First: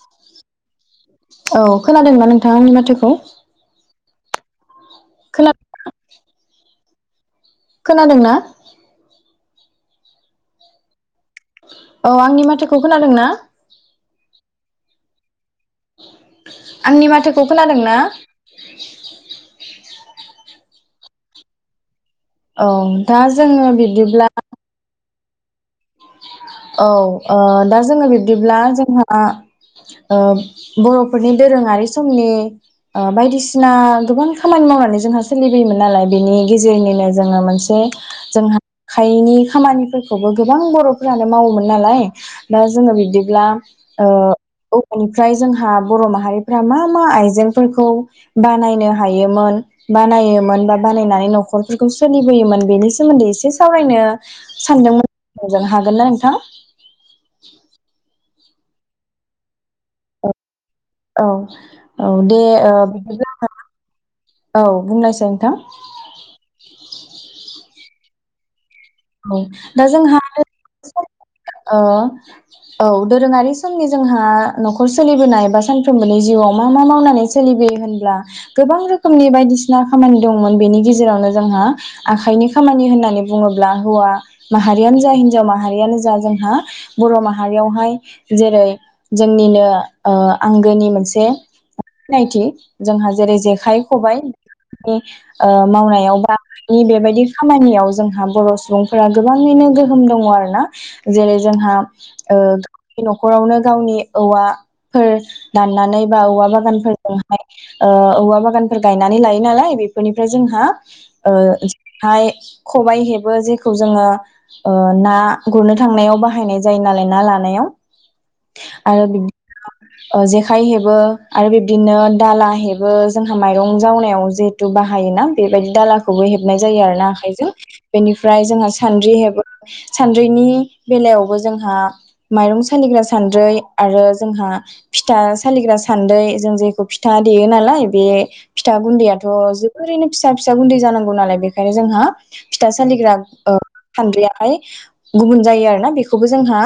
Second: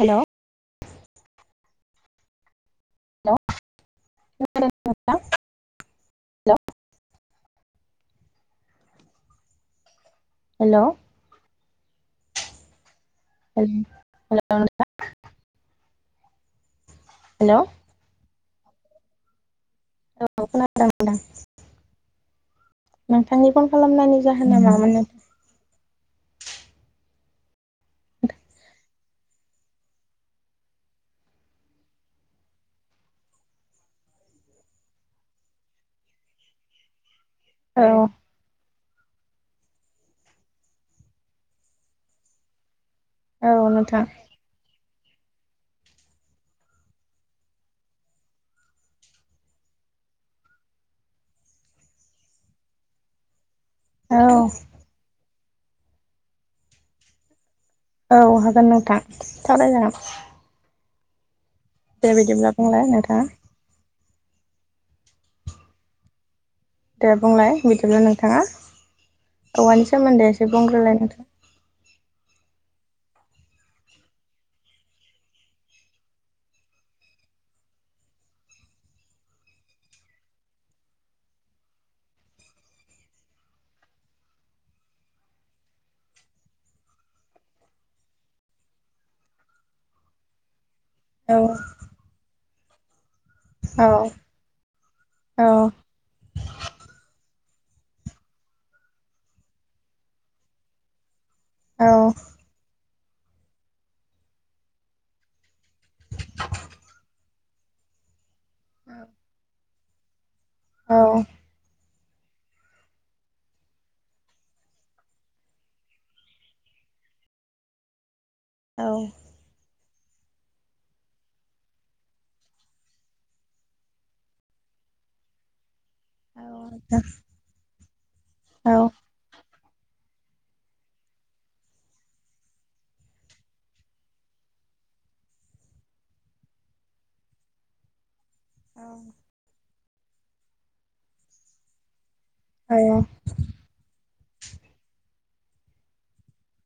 हेल' औ खोनादोंना नोंथांङा आंनि मा थोखौ [unintelligible] खोना खोनादोंना? हेलौ औ आंनि माथोखौ खोनादों ना? हेल हेलौ [unintelligible] [unintelligible] आंनि माथोखौ खोनादों ना? [unintelligible] औ खोनादों नोंथां औ दा नोंथांनि जोङो फन खालामनायनि बिब्दिब्ला जाहोना मामोन नों औ ओ दा जोङो बिब्दिब्ला जोंहा ओ बर'फोरनि दोरोङारि समनि ओ बायदिसिना गोबां खामानि मावनानै जोंहा सोलिबोयोमोन नालाय बेनि गेजेरनिनो जोङो मोनसे नोंथां औ जोंहा आखाइनि खामानिफोरखौबो गोबां बरफोरानो मावोमोन नालाय दा ज जोङो बिदिब्ला औ नोंथां ओ बेनिफ्राय जोंहा बर' माहारिफ्रा मा मा आइजेंफोरखौ बानायनो हायोमोन बानायोमोन बा-बानायनानै नखरफोरखौ सोलिबोयोमोन बेनि सोमोन्दै एसे स सावरायनो औ सानदोंमोन मोजां होगोन नो थां औ हागोन नोंथां सावराय जागोन। औ। औ दे ओ बुंलाय नोंथाङा बिदिब्ला होमबा ना औ बुंलायसै नोंथां दे बुंलाय बिदिब्ला नों थाङा। औ दा जोंहा नोंथां [unintelligible] अ। औ दोरोङारि समनि जोंहा नखर सोलिबोनाय बा सानफ्रोमबोनि जिउआव मा मा मावनानै सोलिबोयो होनब्ला गोबां रोखोमनि बायदिसिना खामानि दंमोन बेनि गेजेरावनो जोंहा आखाइनि खामानि होननानै बुङो ला होवा माहारिआनोजा हिनजाव माहारिआनो जा जोंहा बर माहयावहाय जेरै जोंनिनो ओ आं गोनि मोनसे औ सिनायथि। जोंहा जेरै जेखाइ खबाइनि औ ओ मावनायाव बा बेबायदि खामानियाव जोंहा म बर' सुबुंफोरा गोबाङैनो गोहोम दङ आरो ना जेरै जोंहा औ ओ नखरावनो गावनि औवाफोर दाननानै बा औवा बागानफोरजोंहाय ओ औव बा बागानफोर गायनानै लायो नालाय बेफ ओमफ्राय जोंहा औ ओ हाय खबायाइ हेब बो जेखौ जोङो ओ ना गुरनो थांनायाव बाहायनाय जायो नालाय ना लानायाव औ आरो बिब ओ जेखाइ हेबो आरो बिब्दिनो दाला हेबो जोंहा माइरं जावनायाव जिहेथु बाहायोना बेबायदि दाला खौबो हेबनाय जायो आरो ना आखाइजों बेनिफ्राय जोंहा औ सान्द्रि हेबो। सान्द्रिनि बेलायावबो जोंहा माइरं सालिग्रा सान्द्रै आरो जोंहा फिथा सालिग्रा सान्द्रै जों जेखौ फिथा देयो नालाय बे फिथा गुन्दैआथ जों ओरैनो फिसा फिसा गुन्दै जानांगौ नालाय बेखायनो जोंहा फिथा सालिग्रा ओ सान्द्रिआहाय गुबुन जायो आरोना बेखौबो जोंहा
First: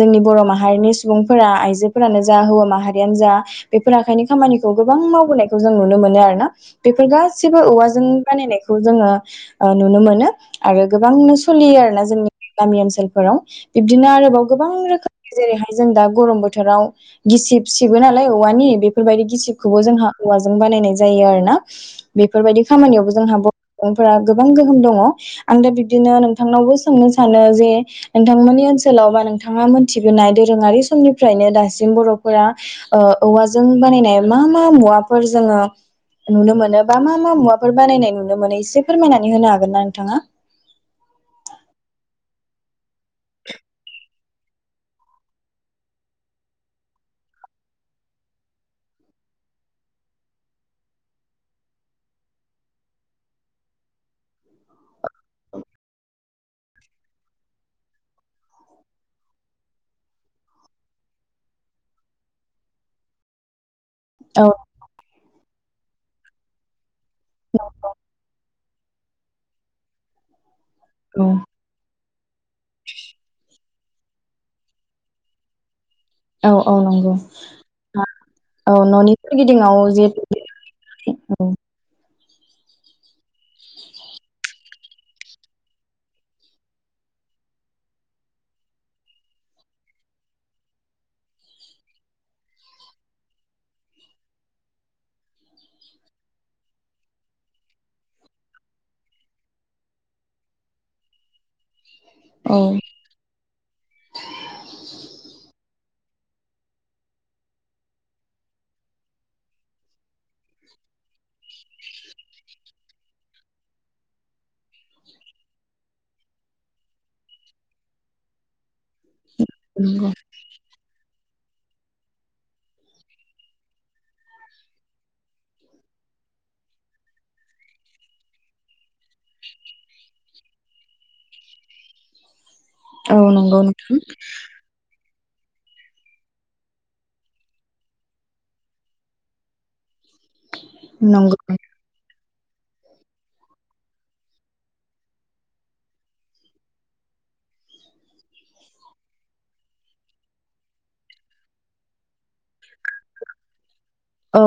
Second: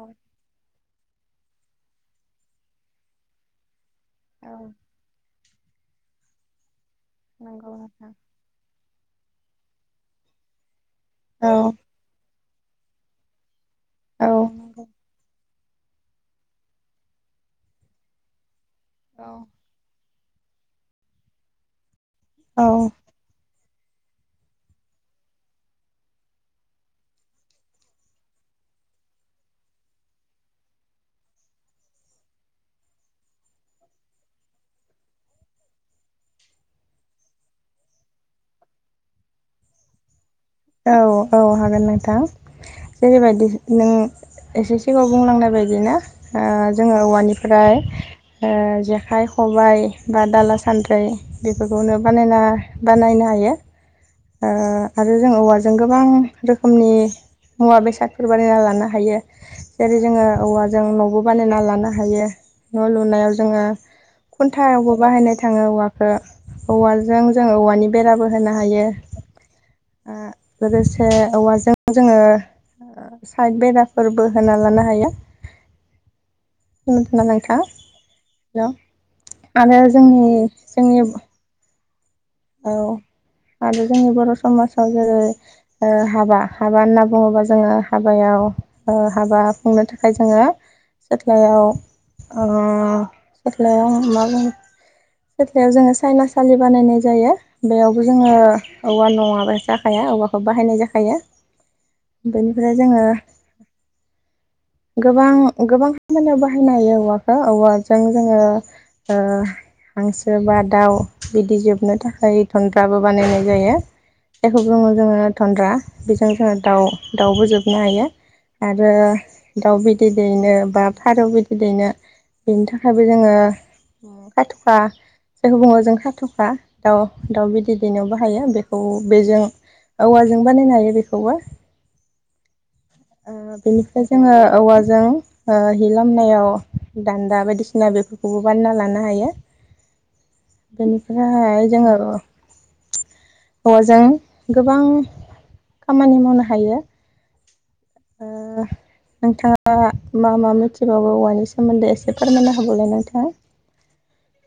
जोंनि बर माहारिनि सुबुंफोरा आइजोफोरानो जा हौवा माहारियानो जा बेफोर आखाइनि औ खामानिखौ गोबां मावबोनाय खौ जों नुनो मोनो आरो ना बेफोर गासिबो नंगौ औवाजों नोंथां बानायनाय खौ जोङो नुनो मोनो आरो गोबांनो औ सोलियो आरोना जोंनि गामि ओनसोलफोराव बिबदिनो औ आरोबाव गोबां नंगौ रोखोमनि जेरैहाय जों दा गरम बोथोराव गिसिब सिबो नालाय औवानि बेफोरबायदि औ गिसिबखौबो जोंहा औवाजों बानायनाय जायो आरोना बेफोरबायदि औ खामानियावबो जोंहा बह ओमफ्रा गोबां गोहोम दङ आं दा बिबदिनो नोंथांनावबो सोंनो सानो जे नोंथांमोननि ओनसोलाव बा नोंथाङा मोनथिबोनाय दोरोङारि समनिफ्रायनो दासिम बरफोरा अ औवाजों बानायनाय मा मा मुवाफोर जोङो नुनो मोनो बा मा मा मुवाफोर बानायनाय नुनो मोनो एसे फोरमायनानै होनो हागोन ना? नोंथाङा औ औ हागोन नोंथां जेरैबायदि नों एसे सिगाङाव बुंलांनाय बायदिनो ओ जोङो औवानिफ्राय ओ जेखाइ खबाइ बा दाला सानद्रै बेफोरखौनो बानायना बानायनो हायो आ आरो जों औवाजों गोबां रोखोमनि मुवा बेसादफोर बानायना लानो हायो जेरै जोङो औवाजों नबो बानायना लानो हायो न लुनायाव जोङो औ खुन्थायावबो बाहायनाय थाङो औवाखौ औवाल जों जों नंगौ औवानि बेराबो होना हायो आ लोगोसे औवाजों जोंङो ओ साइड बेराफोरबो होना लानो हायो। औ औ नंगौ खोनादोंना नोंथां [unintelligible] हेल' औ ननि सोरगिदिङाव आरो जोंनि जेबो जोंनि औ औ आरो जोंनि बर' समाज अ जेरै ओ हाबा हाबा होनना बुङोबा जोङो हाबायाव ओ हाबा खुंनो थाखाय जोंङो सेथ्लायाव ओ सेथ्लायाव मा बुंङो सेथ्लायाव सायनासालि बानायनाय जायो बेयावबो जोंङो औवा नङाबा जाखाया औवाखौ बाहायनाय जाखायो। बेनिफ्राय जोंङो गोबां गोबां खामानियाव बाहायनो हायो औवाखौ औवाजों जोंङो ओ हांसो बा दाउ बिदि जोबनो थाखाय थनन्द्राबो बानायनाय जायो। जायखौ बुङो जोङो थनन्द्रा बेजों जोङो दाउ दाउबो जोबनो हायो आरो रो दाउ बिदै नंगौ दैनो बा फारौ बिद दै नो बिनि थाखायबो जोंङो खाथखा जायखौ बुङो जों खाथखा दाउ दाउ बिद दैनायाव बाहायो बेखौ बेजों औवाजों बानायनोहायो बेखौबो। औ ओह नंगौ नोंथां बेनिफ्राय जोंङो औवाजों हो हि लामनायाव दान्दा बायदिसिना बेफोरखौबो बानना लानो हायो। नंगौ बेनिफ्राहाय हो औवाजों गोबां खामानि मावनो हायो ओह नोंथाङा मा मा मिथिबावो औवानि सोमोन्दै एसे फोरमायना होबावलाय नोंथाङा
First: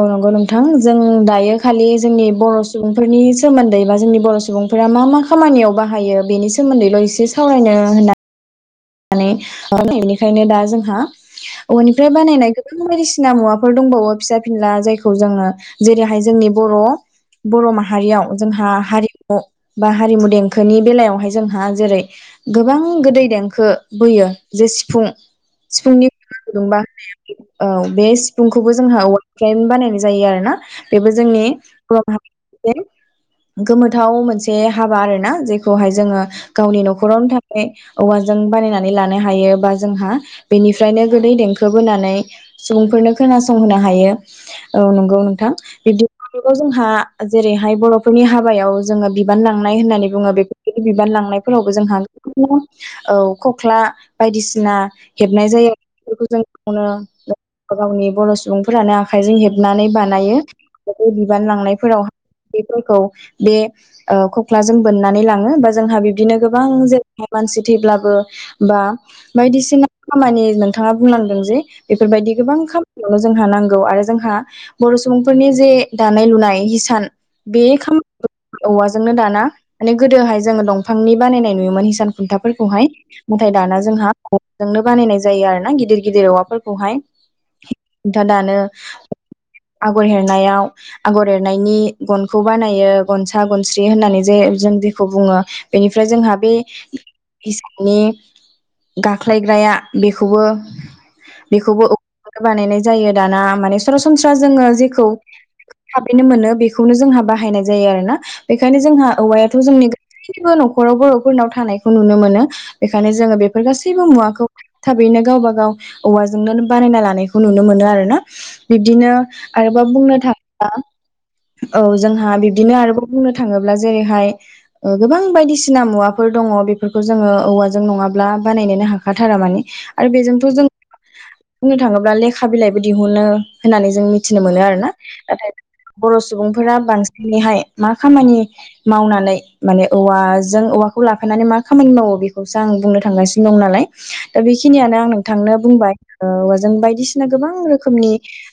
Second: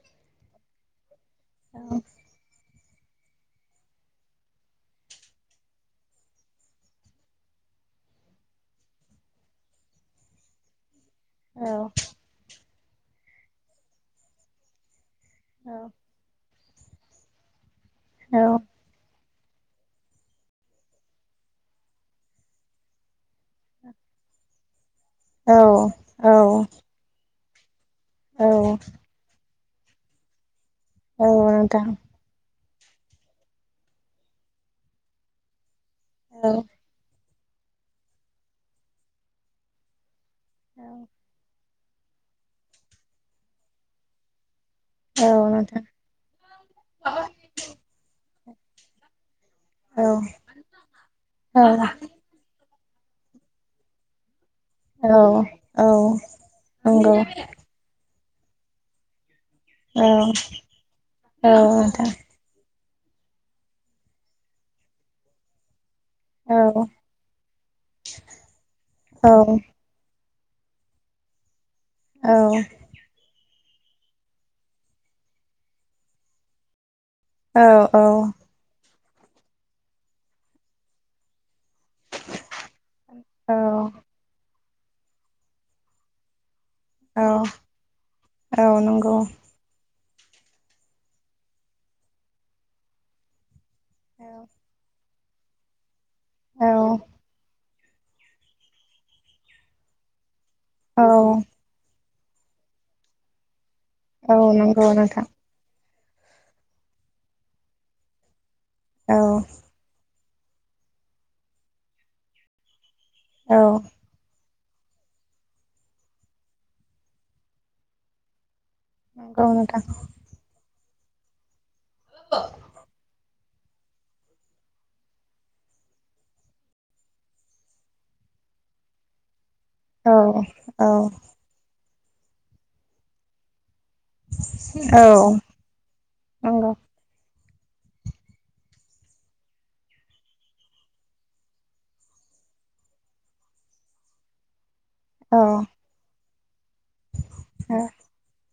औ नंगौ नोंथां जों दायो इयो खालि औ जोंनि बर' सुबुं फोरनि सोमोन्दै बा जोंनि बर' सुबुंफोरा मा मा खामानियाव बाहायो बेनि सोमोन्दैल एसे सावरायनो होनना नानै बेनिखायनो दा जोंहा औ औवानिफ्रय बानायनाय गोब गोबां बायदिसिना मुवाफोर दंबावो फिसा फिनला जाय खौ जोंङो जेरै हाय जोंनि बर' बरमा हारियाव औ जोंहा हारि अ बा हारिमु देंखोनि बेलायावहाय जोंहा जेरै गोबां गोदै देंखो बोयो जे सिफुं औ सिफुंनि औ गुदुंबा औ बे सिफुं औ खौबो जोंहा औवा फ्राय नो बानायनाय जायो आरोना बेबो औ जोंनि नोंथां [unintelligible] [unintelligible] गोमोथाव मोनसे हाबा आरोना जे बेखौहाय जोङो औ गावनि नखरावनो था बे औवाजों बानायना [unintelligible] लानोहायो बा जोंहा बेनिफ्रायनो गोदै देंखो खोबोनानै सुबुंफोरनो खोनासंहोनो हायो। औ नंगौ नोंथां बिबदिखायनोथ जोंहा जेरैहाय बर'फोरनि हाब हाबायाव जोङो बिब बिबान लांनाय होननानै औ बुङो बेफोरबायदि बिबान लांनायफोरावबो जोंहा औ [unintelligible] औ खख्ला बायदिसि सिना औ हेबनाय जायो औ बेफोरखौजों नंगौ गावनो गावनि बर' सुबुंफोरानो आखाइजों हेब हेबनानै औ बानायो बेफोरखौ बिबान औ लांनायफोराव नोंथां [unintelligible] बे ओ खख्लाजों बोननानै लाङो बा जोंहा बे बिदिनो गोबां औ जेरहाय मानसि थैब्लाबो बा औ बायदिसिना खामानि नोंथाङा बुंनांदों जे बेफोरबायदि गोबां औ खामानियावनो जोंहा नांगौ आरो जोंहा बर' सुबुंफोरनि जे दानाय लुनाय हिसान औ बे औ [unintelligible] औवाजों जोंनो दाना माने गोदोहाय जोङो दंफांनि बानायनाय नुयोमोन हिसान खुन्थाफोरखौहाय ओमफ्राय औ दाना जोंहा जोंनो बानायनाय जायो आरो ना गिदिर गिदिर औवाफोरखौ खौहाय औ [inaudible] था दानो औ नंगौ आगर एरनायाव आगर एरनायनि गनखौ बानायो गनसा गन स्रि होननानै जे जों बुङो बेनि ओमफ्राय जोंहा बे औ नि गाख्लायग्राया बेखौबो औ [unintelligible] बानायनाय जायो दाना माने सरासनस्रा औ जोङो नंगौ जेखौ नोंथां थाबैनो मोनो बेखौनो जोंहा बाहायनाय जायो आरो ना‌। बेखायनो जोंहा औ औवायाथ जोंनि गासैबो न'खराव बरफोरनाव थानायखौ नुनो मोनो। बेखायनो जोङो औ बेफोर गासैबो मुवाखौ थाबैनो गावबा गाव औवाजोंनो बानायना लानायखौ नुनो मोनो आरो ना बिब्दिनो नंगौ आरोबा नोंथां बुंनो थाङ बा औ जोंहा बिब्दिनो आरोबाव बुंनो था थाङोब्ला जेरैहाय गोबां बायदिसिना ओ मुवाफोर दङ' बेफोरखौ जों जों नङाब्ला बानायनोनो हाखाथारा माने आरो बेजोंथ जों औ बुंनो थाङोब्ला लेखा बिलाइबो दिहुनो होननानै जों मिथिनो मोनो आरोना औ नाथाय बर' नंगौ सुबुंफोरा बांसिनैहाय मा खामानि मावनानै माने औवाजों औवाखौ लाफानानै मा खामानि मावो बेखौ खौसो आं बुंनो थांगासिनो दं नालाय दा बे बेखिनियानो आं औ औ नोंथांनो बुंबाय । औ जों बायदिसिना गोबां रोखोमनि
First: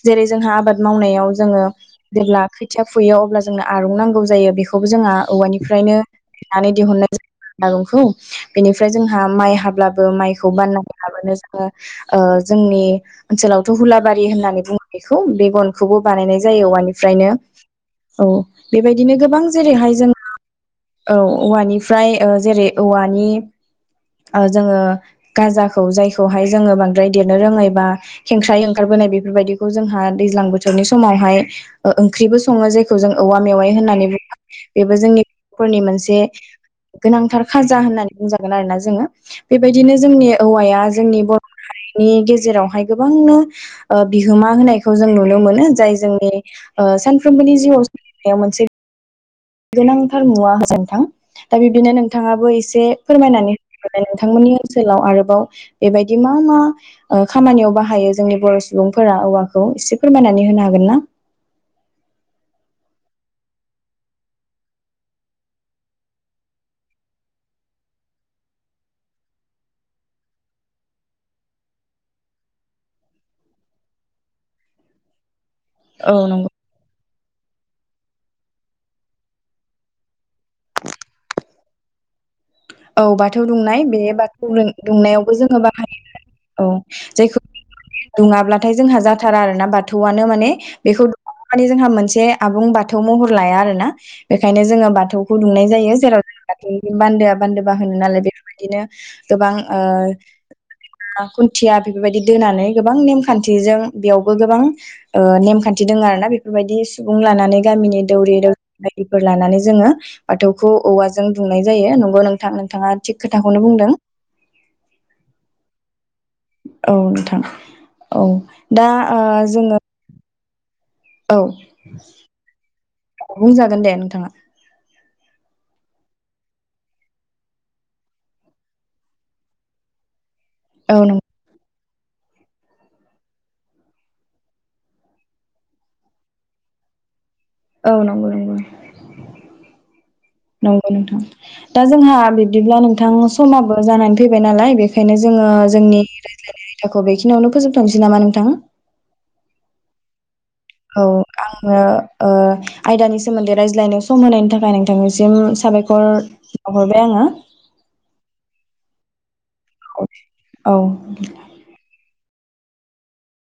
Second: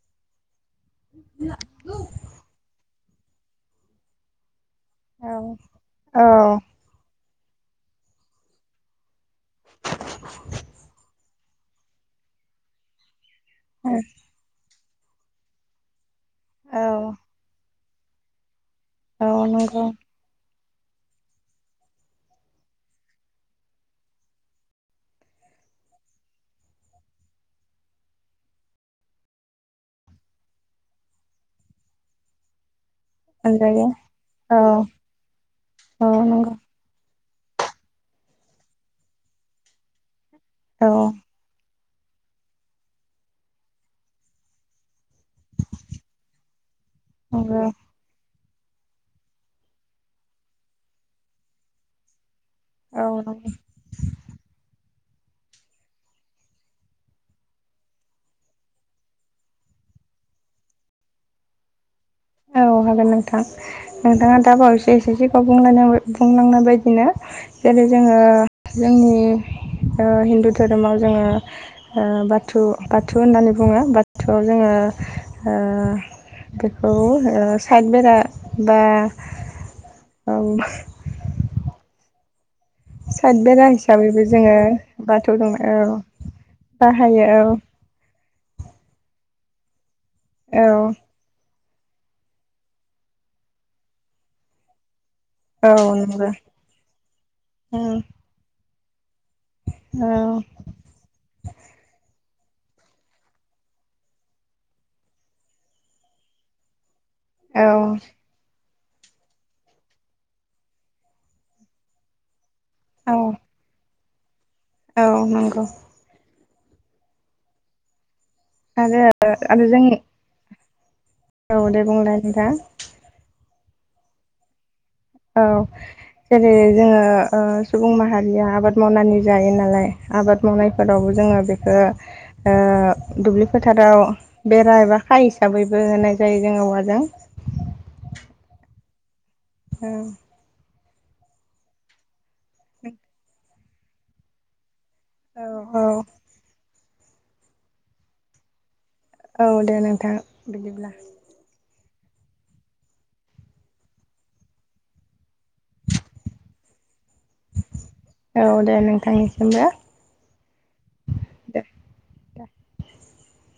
जेरै जोंहा आबाद मावनायाव जोङो जेब्ला खोथिया फुयो अब्ला जोंनो आरुं नांगौ जायो बेखौ बे खौबो जोंहा औ औवानिफ्रायनोनानै दिहुननाय जा [unintelligible] बेनिफ्राय जों माइ हाब्लाबो माइखौ बाननानै लाबोनो जा ओ जोंनि ओनसोलावथ हुलाबारि होननानै बुङो। बेखौ बेेगनखौबो बानायनाय जायो औ औवानिफ्रायनो औ बेबायदिनो औ गोबां नंगौ जेरैहाय जोङो औ औवानिफ्राय जेरै औवानि जोङो गाजाखौ जायखौहाय जोङो बांद्राय देरनो रोङै बा खेंख्राय ओंखारबोनाय बेफोरबायदिखौ जोंहा दैज्लां बोथोरनि समावहाय ओंख्रिबो सङो जे खौ जों औवा मेवाइ मोनजायो होननानै बुङो औ बेबो जोंनिफोरनि औ मोनसे नंगौ गोनांथार खाजा होननानै बुंजागोन आरोना जोङो बेबायदिनो जोंनि औवाया औ जोंनि बर' हारि नि गेजेरावहाय गोबांनो बिहोमा होनाय - खौ जों नुनो मोनो जाय जोंनि ओ सानफ्रोमबोनि नंगौ जिउआव बेयाव मोनसे गोनांथार मुवा होजोनथां दा बिब्दिनो नोंथाङा बो एसे औ नंगौ फोरमायनानै नोंथांमोननि ओनसो सोलाव आरोबाव बेबायदि मा मा खामानियाव बाहायो जोंनि बर सुबुंफोरा औवाखौ एसे फोरमायनानै होनो हागोन ना औ हागोन नोंथां नोंथाङा दा बावैसो एसे सिगाङावलाय बुंलांनाय बायदिनो जेरै जोङो जोंनि ओ हिन्दु धोरोमाव जोङो ओ बाथु बाथु होननानै बुङो बाथुआव जोङो ओ औ नंगौ ओ ओ साइद बेरा बा उम। औ बाथौ दुंनाय बे जोङो बाथौनो दुंनायावबो बाथौ दं जोङो औ बाहायो औ बाहायो जायखौ दुङाब्लाथाय जोंहा जाथारा आरोना बाथ थौआनो माने औ बेखौ माने जोंहा मोनसे आबुं बाथौ महर लाया आरोना बेखायनो जोङो बाथौ खौ दुमनाय औ जायो जेराव नंगौ बाथौनि बान्दोआ एबा होनो नालाय देखायबाय बिदिनो गोबां औ ओ खुन्थिया बेफोरबायदि दोनानै गोबां नेमखान्थिजों बेयावबो गोबां ओ नेमखान्थि दों आरोना बेफोरबायदि सो सुबुं लानानै औ गामिनि दौरि दौ बायदिफोर लानानै जोङो बाथौखौ औवाजों दुमनाय जायो नंगौ नों थां। थाङा औ थिग खोथाखौनो बुंदों। औ नंगौ औ नोंथां। औ दा आरो ओ आरो जोङो जोंनि औ दे बुंलाय नोंथां बुंजागोन दे नोंथाङा औ जेरै जोङो ओ सुबुं माहारिया आबाद मावनानै जायो नालाय आबाद औ मावनायफोरावबो नं जोङो बेखो ओ दुब्लि फोथाराव बेरा एबा खाय हिसाबैबो होनाय जायो जोङो औवाजों औ नंगौ नंगौ। उम। नंगौ नोंथां दा जोंहा बि बिदिब्ला नोंथां समा ओ जानानै फैबाय नालाय बे बेखायनो औ जोङो औ जोंनि रायज्लायनाय, बाथ्राखौ बेखिनियावनो फोजोबथनोसै नामा नोंथां? औ दे नोंथां, बिदिब्ला, ओ ओ आयदानि सोमोन्दै रायज्लायनाय सम होनायनि थाखाय नोंथांनिसिम साबायखर बाउहरबाय आङो, औ दे नोंथांनिसिमबो, उट औ [inaudible]